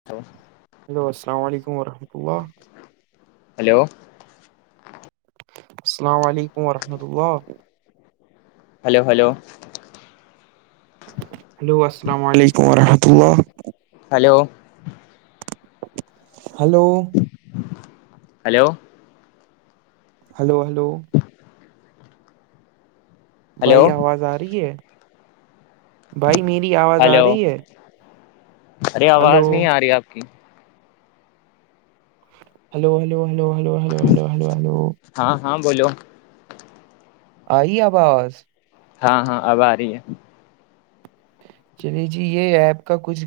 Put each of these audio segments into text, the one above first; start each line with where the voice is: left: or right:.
left: ہ
right: ہیلو السلام علیکم وحمۃ اللہ
left: ہلو
right: السلام علیکم وورحمۃ اللہ
left: ہلو ہلو
right: ہلو السلام علیکم وورحمۃ اللہ
left: hello
right: hello
left: hello
right: hello hello بھائی
left: ہلو
right: آواز آ رہی ہے بھائی میری آواز آ
left: ہلو
right: رہی ہے
left: ارے
right: ہلو
left: آواز نہیں آ رہی آپ کی
right: hello hello hello hello hello hello ہو ہلو
left: ہاں ہاں بولو
right: آئی آب آواز
left: ہاں ہاں اب آ رہی ہے
right: چلیے جی یہ ایپ کا کچھ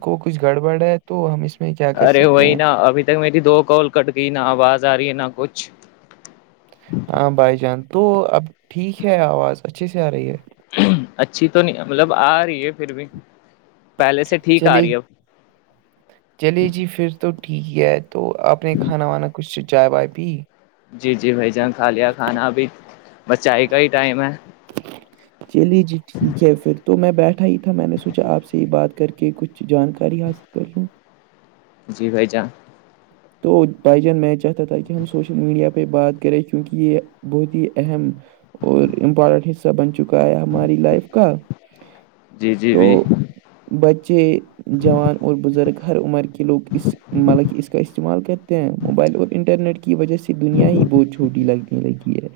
right: کو کچھ گڑبڑ ہے تو ہم اس میں کیا کر
left: ہے ارے
right: سکتے
left: وہی
right: ہیں
left: نا ابھی تک میری دو کال کٹ گئی نہ آواز آ رہی ہے نہ کچھ
right: ہاں بھائی جان تو اب ٹھیک ہے آواز اچھے سے آ رہی ہے
left: اچھی تو نہیں مطلب آ رہی ہے پھر بھی پہلے سے ٹھیک آ
right: چلیے
left: رہی ہے اب
right: چلیے جی پھر تو ٹھیک ہے تو آپ نے کھانا وانا کچھ چائے وائے پی
left: جی جی بھائی جان کھا لیا کھانا ابھی بچائی کا ہی ٹائم ہے
right: چلیے جی ٹھیک ہے پھر تو میں بیٹھا ہی تھا میں نے سوچا آپ سے ہی بات کر کے کچھ جانکاری حاصل کرش
left: جی بھائی جان
right: تو بھائی جان میں چاہتا تھا کہ ہم سوشل میڈیا پہ بات کریں کیونکہ یہ بہت ہی اہم اور امپورٹنٹ حصہ بن چکا ہے ہماری لائف کا
left: جی جی
right: تو
left: بھی
right: بچے جوان اور بزرگ ہر عمر کے لوگ اس کا استعمال کرے موبائل اور انٹرنیٹ کی وجہ سے دنیا ہی بہت چھوٹی لگنے لگی ہے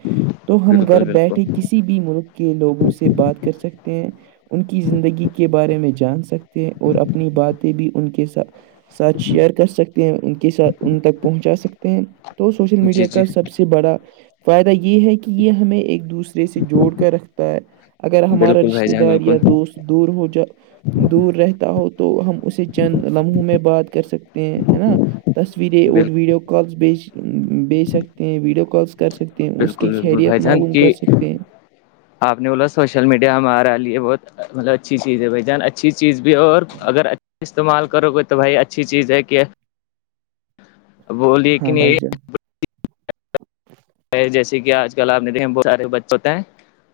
right: تو ہم
left: بالکل
right: گھر بیٹھے
left: بالکل
right: کسی بھی ملک کے لوگوں سے بات کر سکتے ہیں ان کی زندگی کے بارے میں جان سکتے ہیں اور اپنی باتیں بھی ان کے ساتھ ساتھ شیئر کر سکتے ہیں ان کے ان تک پہنچا سکتے ہیں تو سوشل
left: جی
right: میڈیا
left: جی
right: کا سب سے بڑا فائدہ یہ ہے کہ یہ ہمیں ایک دوسرے سے جوڑ کر رکھتا ہے اگر ہمارا
left: بالکل بھائی
right: رشتتے
left: جان
right: دار
left: بالکل
right: یا دوست دور ہو جا دور رہتا ہو تو ہم اسے چند لمحوں میں بات کر سکتے ہیں ہے نا تصویریں اور
left: بالکل
right: ویڈیو کالس بیچ بیج سکتے ہیں ویڈیو کالس کر سکتے اس کی
left: بالکل بالکل بھائی
right: خیریت
left: جان
right: معگوم
left: کی
right: کر سکتے ہیں
left: آپ نے بولا سوشل میڈیا ہمارے لیے بہت مطلب اچھی چیز ہے بھائی جان اچھی چیز بھی ہو اور اگر اچ استعمال کرو گے تو بھائی اچھی چیز ہے کہ بلیے کہ
right: ہاں
left: نہیں
right: بھائی
left: یہ
right: جان
left: جیسے کہ آج کل آپ نے دیکھ بہت سارے بچے ہوتے ہیں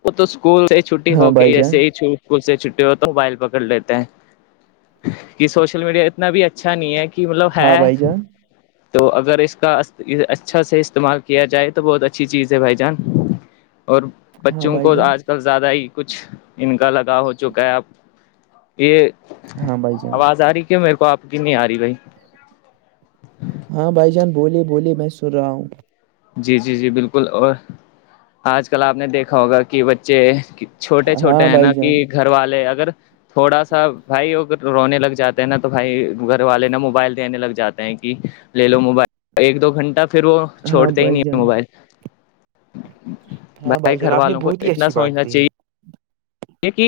left: وہ تو اسکول چھٹی
right: ہاں
left: ہو کے
right: بھائی جان
left: ایسے ہی چ اسکول سے چھٹی ہو تو ہے موبائل پکڑ لیتے ہیں کہ سوشل میڈیا اتنا بھی اچھا نہیں ہے کہ مطلب
right: ہاں
left: ہے
right: بھائی جان
left: تو اگر اس کا اچھا سے استعمال کیا جائے تو بہت اچھی چیز ہے بھائی جان اور
right: ہاں
left: بچوں
right: بھائی
left: کو
right: جان
left: آج سب زیادہ ہی کچھ ان کا لگاؤ ہو چکا ہے اب یہ
right: ہاں بھائی جان
left: آواز آ رہی کی میرے کو آپ کی نہیں آ رہی بھائی
right: ہاں بھائی جان بولیے بولیے میں سن رہا ہوں
left: جی جی جی بالکل اور آج کل آپ نے دیکھا ہوگا کہ بچے چھوٹے چھوٹے
right: ہاں
left: ہیں
right: بھائی
left: نا کہ
right: جان
left: گھر والے اگر تھوڑا سا بھائی ا رونے لگ جاتے ہیں نا تو بھائی گھر والے نا موبائل دینے لگ جاتے ہیں کہ لے لو موبائل ایک دو گھنٹہ پھر وہ
right: ہاں
left: چھوڑتے ہی نہیں
right: بھائی
left: ہیں
right: جان
left: موبائل
right: ہاں
left: بھائی
right: جان
left: گھر
right: آپ نے
left: والوں کو
right: بہت ہی
left: اتنا
right: اچھی بات
left: سوچنا
right: کہی
left: چاہیے یہ کہ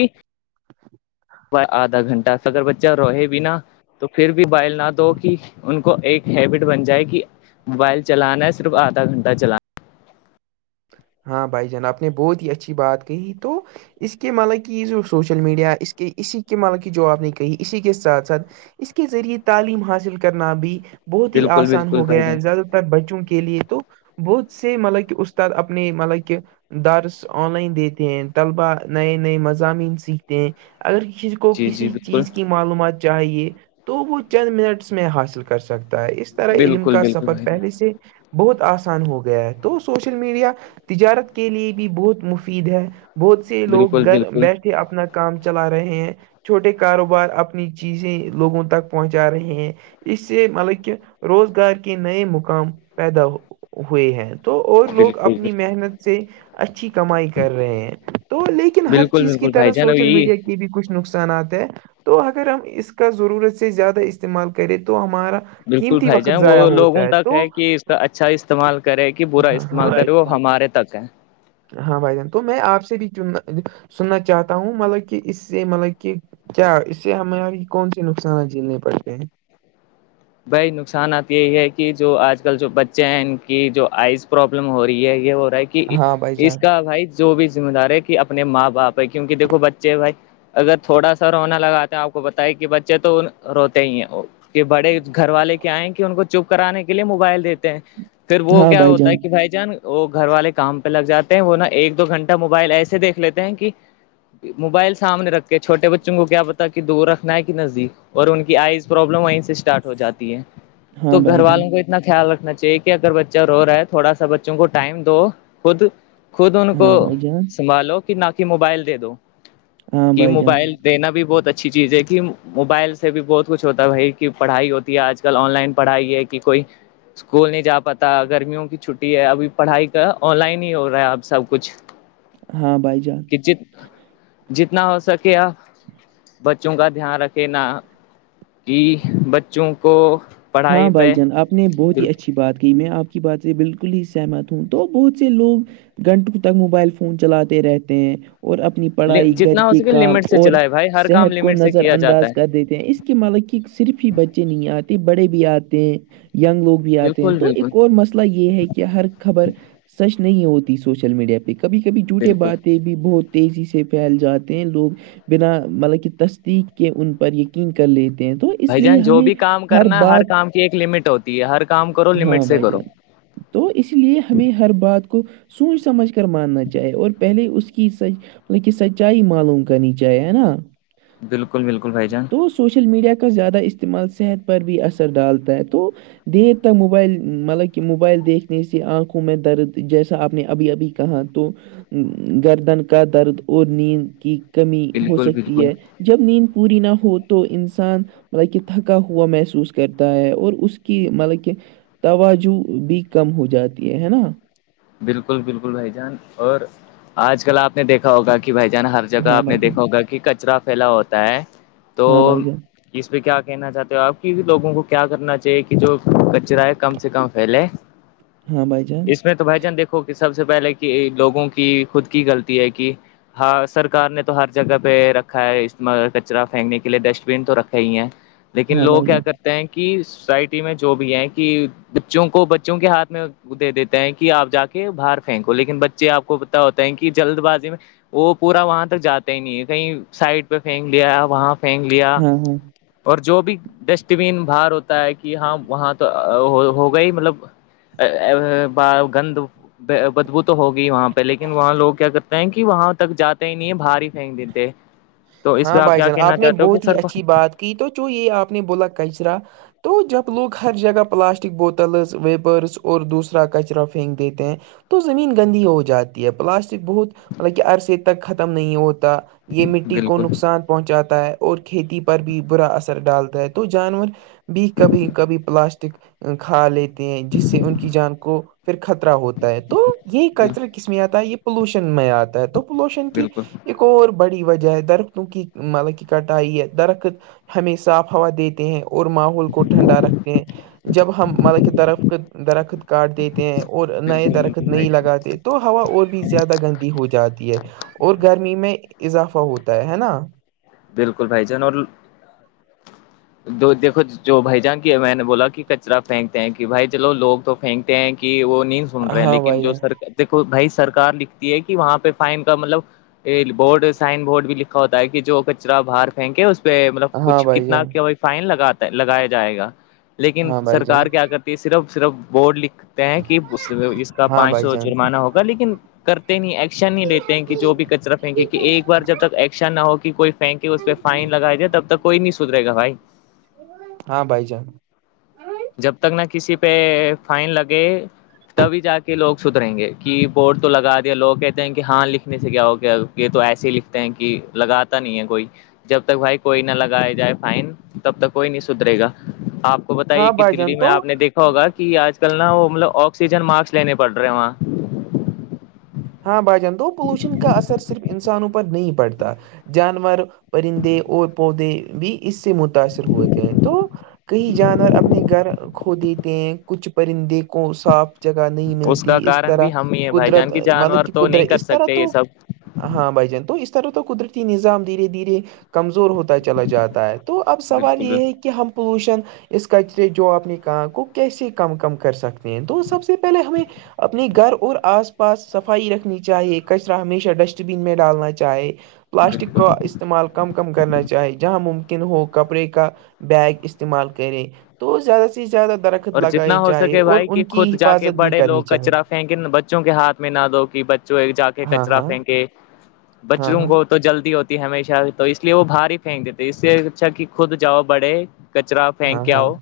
left: آدھا گھنٹہ اگر بچہ رہے بھی نا تو پھر بھی بائل نہ دو کہ ان کو ایک ہیبٹ بن جائے کہ موبائل چلانا ہے صرف آھا گھنٹہ چلانا
right: ہاں بھائی جان آپ نے بہت ہی اچھی بات کہی تو اس کے مالک کی یہ جو سوشل میڈیا اس کے اسی کے مالک کی جو آپ نے کہی اسی کے ساتھ ساتھ اس کے ذریعے تعلیم حاصل کرنا بھی بہت ہی
left: بالکل
right: آسان
left: بالکل
right: ہو
left: بھائی
right: گیا
left: جان
right: ہے زیادہ بچوں کے لیے تو بہت سے مطلب کہ استاد اپنے مطلب کہ دارس آن لائن دیتے ہیں طلبا نئے نئے مضامین سیکھتے ہیں اگر کو
left: جی جی
right: کسی
left: بالکل
right: چیز کی معلومات چاہیے تو وہ چند منٹس میں حاصل کر سکتا ہے اس طرح علم
left: بالکل
right: کا
left: بالکل
right: سفر
left: بھائی
right: پہلے سے بہت آسان ہو گیا ہے تو سوشل میڈیا تجارت کے لیے بھی بہت مفید ہے بہت سے لوگ
left: بالکل
right: گھر
left: بالکل
right: بیٹھے اپنا کام چلا رہے ہیں چھوٹے کاروبار اپنی چیزیں لوگوں تک پہنچا رہے ہیں اس سے مطلب کہ روزگار کے نئے مقام پیدا ہوئے ہیں تو اور لوگ
left: بالکل
right: اپنی محنت سے اچھی کمائی کر رہے ہیں تو لیکن ہر
left: بالکل
right: چیز کی
left: بالکل بھائی
right: طرح
left: جان اب
right: سوشل
left: یہی
right: میڈیا کی یہ بھی کچھ نقصانات ہے تو اگر ہم اس کا ضرورت سے زیادہ استعمال کریں تو ہمارا
left: بالکل
right: قیمتی
left: بھائی
right: وقت
left: جان
right: ضائع
left: وہ لوگوں
right: ہوتا
left: تک
right: تو
left: ہے کہ کا اچھا استعمال کرے کہ برا
right: ہاں ہاں
left: استعمال کرے
right: پورا
left: وہ ہمارے تک ہے
right: ہاں بھائی جان تو میں آپ سے بھی سننا چاہتا ہوں مطلب کہ اس سے مطلب کہ کیا اس سے ہمیںاری کون سی نقصانات جھیلنے پڑتے ہیں
left: بھائی نقصانات یہی ہے کہ جو آج کل جو بچے ہیں ان کی جو آئز پرابلم ہو رہی ہے یہ ہو رہا ہے کہ کہ
right: ہاں بھائی
left: اس
right: جان
left: کا بھائی جو بھی ذمہ دار ہے کہ اپنے ماں باپ ہے کیونکہ دیکھو بچے بھائی اگر تھوڑا سا رونا لگاے ہیں آپ کو بتائی کہ بچے تو روتے ہی ہیں کہ بڑے گھر والے کیا آئے کہ ان کو چپ کرانے کے لیے موبائل دیتے ہیں پھر وہ
right: ہاں
left: کیا
right: بھائی
left: ہوتا
right: جان
left: ہے کہ بھائی جان وہ گھر والے کام پہ لگ جاتے ہیں وہ نا ایک دو گھنٹہ موبائل ایسے دھ لیتے ہیں کہ موبائل سامنے رکھے چھوٹے بچوں کو کیا پتا کہ دور رکھنا ہے کہ نزدیک اور ان کی آئز پروابلم وہیں سے اسٹارٹ ہو جاتی ہے
right: ہاں
left: تو گھر
right: بھائی جان
left: والوں کو اتنا خیال رکھنا چاہیے کہ اگر بچہ رو رہا ہے تھوڑا سا بچوں کو ٹائم دو خود خود ان کو
right: ہاں بھائی جان
left: سنبھالو کہ نہ کہ موبائل دے دو
right: ہاں
left: کہ
right: بھائی جان
left: موبائل دینا بھی بہت اچھی چیز ہے کہ موبائل سے بھی بہت کچھ ہوتا ہے بھائی کہ پڑھائی ہوتی ہے آج کل آن لائن پڑھائی ہے کہ کوئی اسکول نہیں جا پاتا گرمیوں کی چھٹی ہے ابھی پڑھائی کا آن لائن ہی ہو رہا ہے اب سب کچھ
right: ہاں بھائی جان
left: کہ ج جتنا ہو سکے آپ بچوں کا دھیان رکھے نا کہ بچوں کو
right: ہاں
left: پڑھائی
right: بھائی
left: پہ
right: جان آپ نے بہت
left: بالکل
right: ہی اچھی بات کہ میں آپ کی بات سے بالکل ہی سہمت ہوں تو بہت سے لوگ گھنٹوں تک موبائل فون چلاتے رہتے ہیں اور اپنی پڑھائی گھر
left: جتنا ہو
right: کے
left: سکے
right: کام
left: لمٹ سے
right: اور
left: چلائے بھائی ہر کام
right: صحت کو
left: لمٹ سے
right: نظر
left: کیا جاتا
right: انداز
left: ہے
right: کر دیتے ہیں اس کے مالک کے صرف ہی بچے نہیں آتے بڑے بھی آتے ہیں یگ لوگ آتے ہیں
left: بالکل
right: تو
left: بالکل
right: ایک اور مسئلہ یہ ہے کہ ہر خبر سچ نہیں ہوتی سوشل میڈیا پہ کبھی کبھی جھوٹے
left: بالکل
right: باتیں بھی بہت تیزی سے پھیل جاتے ہیں لوگ بنا مطلب کہ تصدیق کے ان پر یقین کر لیتے ہیں تو
left: بھ
right: اس لیے
left: جان جو
right: ہمیں
left: بھی کام کرنا ہے ہر
right: بات
left: کام کی ایک لمٹ ہوتی ہے ہر کام کرو لمٹ
right: ہاں
left: سے
right: بھائی
left: کرو
right: جان تو اس لیے ہمیں ہر بات کو سوچ سمجھ کر ماننا چاہے اور پہلے اس کی سج مطلب کہ سچائی معلوم کرنی چاہیے ہے نا
left: بالکل بالکل بھائی جان
right: تو سوشل میڈیا کا زیادہ استعمال صحت پر بھی اثر ڈالتا ہے تو دیرتا موبائل مطلب کہ موبائل دیکھنے سے آنکھوں میں درد جیسا آپ نے ابھی ابھی کہاں تو گردن کا درد اور نیند کی کمی ہو
left: بالکل
right: سکتی
left: بالکل
right: ہے جب نیند پوری نہ ہو تو انسان مطلب کہ تھکا ہو ہوا محسوس کرتا ہے اور اس کی مطلب کہ توج بھی کم ہو جاتی ہے ہے نا
left: بالکل بالکل بھائی جان اور آج کل آپ نے دیکھا ہوگا کہ کہ بھائی جان ہر جگہ
right: ہاں
left: آپ نے
right: بھائی جان
left: دیکھا ہوگا کہ کچرا پھیلا ہوتا ہے تو
right: ہاں بھائی جان
left: اس پہ کیا کہنا چاہتے ہو آپ کی لوگوں کو کیا کرنا چاہیے کہ جو کچرا ہے کم سے کم پھیلے
right: ہاں بھائی چان
left: اس میں تو بھائی جان دیکھو کہ سب سے پہلے کہ لوگوں کی خود کی غلطی ہے کہ ہاں سرکار نے تو ہر جگہ پہ رکھا ہے استعمال کچرا پھینکنے کے لیے ڈسٹ بین تو رکھے ہی ہیں لیکن
right: ہاں
left: لوگ
right: بھائی
left: کیا
right: جان
left: کرتے ہیں کہ سوسائٹی میں جو بھی ہیں کہ بچوں کو بچوں کے ہاتھ میں دے دیتے ہیں کہ کہ آپ جا کے باہر پھینکو لیکن بچے آپ کو پتتا ہوتا ہیں کہ جلد بازی میں وہ پورا وہاں تک جاتا ہی نہیں ہے کہیں سائڈ پہ پھینک لیا وہاں پھینک لیا
right: ہاں ہاں
left: اور جو بھی ڈسٹ بین بر ہوتا ہے کہ ہاں وہاں تو ہو گا ہی مطلب ا ب گند بدبو تو ہوگی وہاں پہ لیکن وہاں لوگ کیا کرتے ہیں کہ وہاں تک جاتے ہی نہیں ہے بھاری پھینک دیتے تو اس پہ
right: ہاں بھائی
left: کیا
right: جان
left: کہنا
right: آپ نے
left: چاہتے ہو کہ
right: بہت ہی
left: سر کو
right: اچھی بات کی تو چ یہ آپ نے بولا کچرا تو جب لوگ ہر جگہ پلاسٹک بوتلز ویپرس اور دوسرا کچرا پھینک دیتے ہیں تو زمین گندی ہو جاتی ہے پلاسٹک بہت مطلب کہ عرصے تک ختم نہیں ہوتا یہ مٹی کو
left: بالکل
right: نقصان پہنچاتا ہے اور کھیتی پر بھی برا اثر ڈالتا ہے تو جانور بھی کبھی کبھی پلاسٹک کھا لی ہیں جس سے ان کی جان کو پھر خطرہ ہوتا ہے تو یہ
left: بالکل
right: کلچرل کس میں آتا ہے یہ پولوشن میں آتا ہے تو پولوشن کی
left: بالکل
right: ایک اور بڑی وجہ ہے درختوں کی مطلب کی کٹائی ہے درخت ہمیں صاف ہوا دیتے ہیں اور ماحول کو ٹھنڈا رکھتے ہیں جب ہم مطلب کے درخت درخت کاٹ دیتے ہیں اور نئے درخت
left: بالکل بھائی
right: نہیں
left: جان
right: لگاتے تو ہوا اور بھی زیادہ گندی ہو جاتی ہے اور گرمی میں اضافہ ہوتا ہے ہے نا
left: بالکل بھائی جان اور
right: [inaudible]
left: دو دیکھو جو بھائی جان کی میں نے بولا کہ کچرا پھینکتے ہیں کہ بھائی چلو لوگ تو پھینکتے ہیں کہ وہ نیند سن رہے ہیں
right: ہاں
left: لیکن
right: بھائی
left: جو
right: جان
left: سرک دیکو بھائی سرکار لکھتی ہے کہ وہاں پہ فائن کا مطلب یہ بورڈ سائن بورڈ بھی لکھا ہوتا ہے کہ جو ک کچرا باہر پھینکے اس پہ مطلب
right: ہاں
left: کچھ
right: بھائی
left: کتنا
right: جان
left: کیا فائن لگاتا لگایا جائے گا لیکن
right: ہاں بھائی جان
left: سرکار کیا کرتی ہے صرف صرف بورڈ لکھ کہ اس کا
right: ہاں
left: پانچ
right: بھائی
left: سو
right: جان
left: جرمانہ ہوگا لیکن کرتے نہیں ایکشن نہیں لیتے ہیں کہ جو بھی کچرا پھینکے کی ایک بار جب تک ایکشن نہ ہو کہ کوئی پھینک اس پہ فائن لگایا جائے تب تک کوئی نہیں سدھریگا بھائی
right: ہاں بھائی جان
left: جب تک نہ کسی پہ فائن لگے تبھی جا کے لوگ صدریں گے کہ بورڈ تو لگا دیا لوگ کہتے ہیں کہ ہاں لکھنے سے کیا ہو گ یہ تو ایسے ھی لکھتے ہیں کہ لگاتا نہیں ہے کوئی جب تک بھائی کوئی نہ لگایا جائے فائن تب تک کوئی نہیں سدھرے گا آپ وہ بتائیے
right: ہاں
left: کہ
right: بھائی
left: دللی
right: جان۔
left: میں آپ نے
right: تو
left: دیکھا ہوگا کہ آج کل نا وہ مطلب آکسیجن ماسک لینے پڑ رہے ہیں وہاں
right: ہاں بھائی جان تو پولوشن کا اثر صرف انسانوں پر نہیں پڑتا جانور پرندے اور پودے بھی اس سے متاثر ہوتے ہیں تو کہئی جانور اپنے گھر کھو دیتے ہیں کچھ پرندے کو صاف جگہ نہیں
left: کا
right: ملتی اس
left: کارن
right: طرح
left: بھی ہم ہی ہیں بھائی جان
right: قدرت
left: کی جانور
right: مطلب کہ
left: تو نہیں
right: قدرت
left: کر
right: اس طرح
left: سکتے یہ
right: تو
left: سب
right: ہاں بھائی جان تو اس طرح تو قدرتی نظام دھیرے دھیرے کمزور ہوتا چلا جاتا ہے تو اب سوال
left: بالکل
right: یہ ہے
left: بالکل
right: کہ ہم پولوشن اس کچرے جو اپنے کہاں کو کیسے کم کم کر سکتے ہیں تو سب سے پہلے ہمیں اپنے گھر اور آس پاس صفائی رکھنی چاہیے کچرا ہمیشہ ڈسٹ بین میں ڈالنا چاہے پلاسٹک
left: بالکل
right: کا استعمال کم کم کرنا چاہے جہاں مم ہو کپڑے کا بیگ استعمال کریں تو زیادہ سے زیادہ درخت
left: اور جتنا
right: لگانے
left: ہو
right: چاہیے
left: سکے
right: اور
left: بھائی کہ
right: ان کی
left: خود جا کے
right: حفاظت بھی
left: بڑے
right: کرنی
left: لوگ
right: چاہیے
left: کچرا پھینکیں بچوں کے ہاتھ میں نہ دو کہ بچوں ایک جا کے
right: ہاں
left: کچرا
right: ہاں
left: پھینکے
right: ہاں
left: بچوں
right: ہاں
left: کو تو جلدی ہوتی ہے ہمیشہ تو اس لیے وہ بھاری پھینک دیتے اسے اچھا کہ خود جاؤ بڑے کچرا
right: ہاں
left: پھینک
right: ہاں
left: آؤ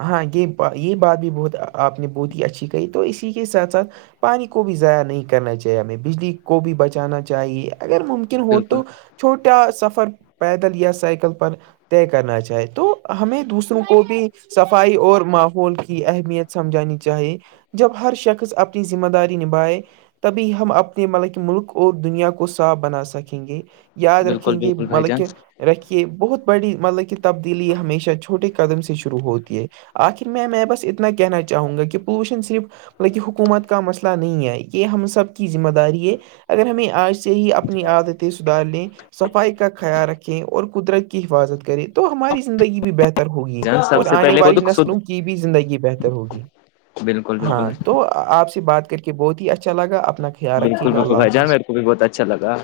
right: ہاں یہ یہ بات بھی بہت آپ نے بہت ہی اچھی کہ تو اسی کے ساتھ ساتھ پانی کو بھی ضائع نہیں کرنا چاہیے ہمیں بجلی کو بھی بچانا چاہیے اگر ممکن ہو
left: بالکل
right: تو چھوٹا سفر پیدل یا سائیکل پر طے کرنا چاہے تو ہمیں دوسروں کو بھی صفائی اور ماحول کی اہمیت سمجھانی چاہیے جب ہر شخص اپنی ذمہ داری نبھائے تبھی ہم اپنے مطلب کہ ملک اور دنیا کو صاف بنا سکیں گے یاد
left: بالکل
right: رکھیں گے
left: بالکل بھائی
right: مطلب
left: جان
right: کہ رکھیے بہت بڑی مطلب کہ تبدیلی ہمیشہ چھوٹے قدم سے و ہوتی ہے آخر میں میں بس اتنا کہنا چاہوں گا کہ پولوشن صرف مطلب کہ حکومت کا مسئلہ نہیں ہے یہ ہم سب کی ذمہ داری ہے اگر ہمیں آج سے ہی اپنی عادتیں سدھار لیں صفائی کا خیال رکھیں اور قدرت کی حفاظت کریں تو ہماری زندگی بھی بہتر ہوگی
left: جان
right: اور
left: سب سے
right: آنے
left: پہلے
right: والی
left: خود خود
right: نسلوں کی بھی زندگی بہتر ہوگی
left: بالکل
right: ہاں
left: بالکل
right: تو آپ سے بات کر کے بہت ہی اچھا لگا اپنا خیال رکھیے
left: بالکل
right: گا
left: بالکل
right: اللہ
left: بھائی جان
right: حافظ
left: میرے بھی بہت اچھا لگا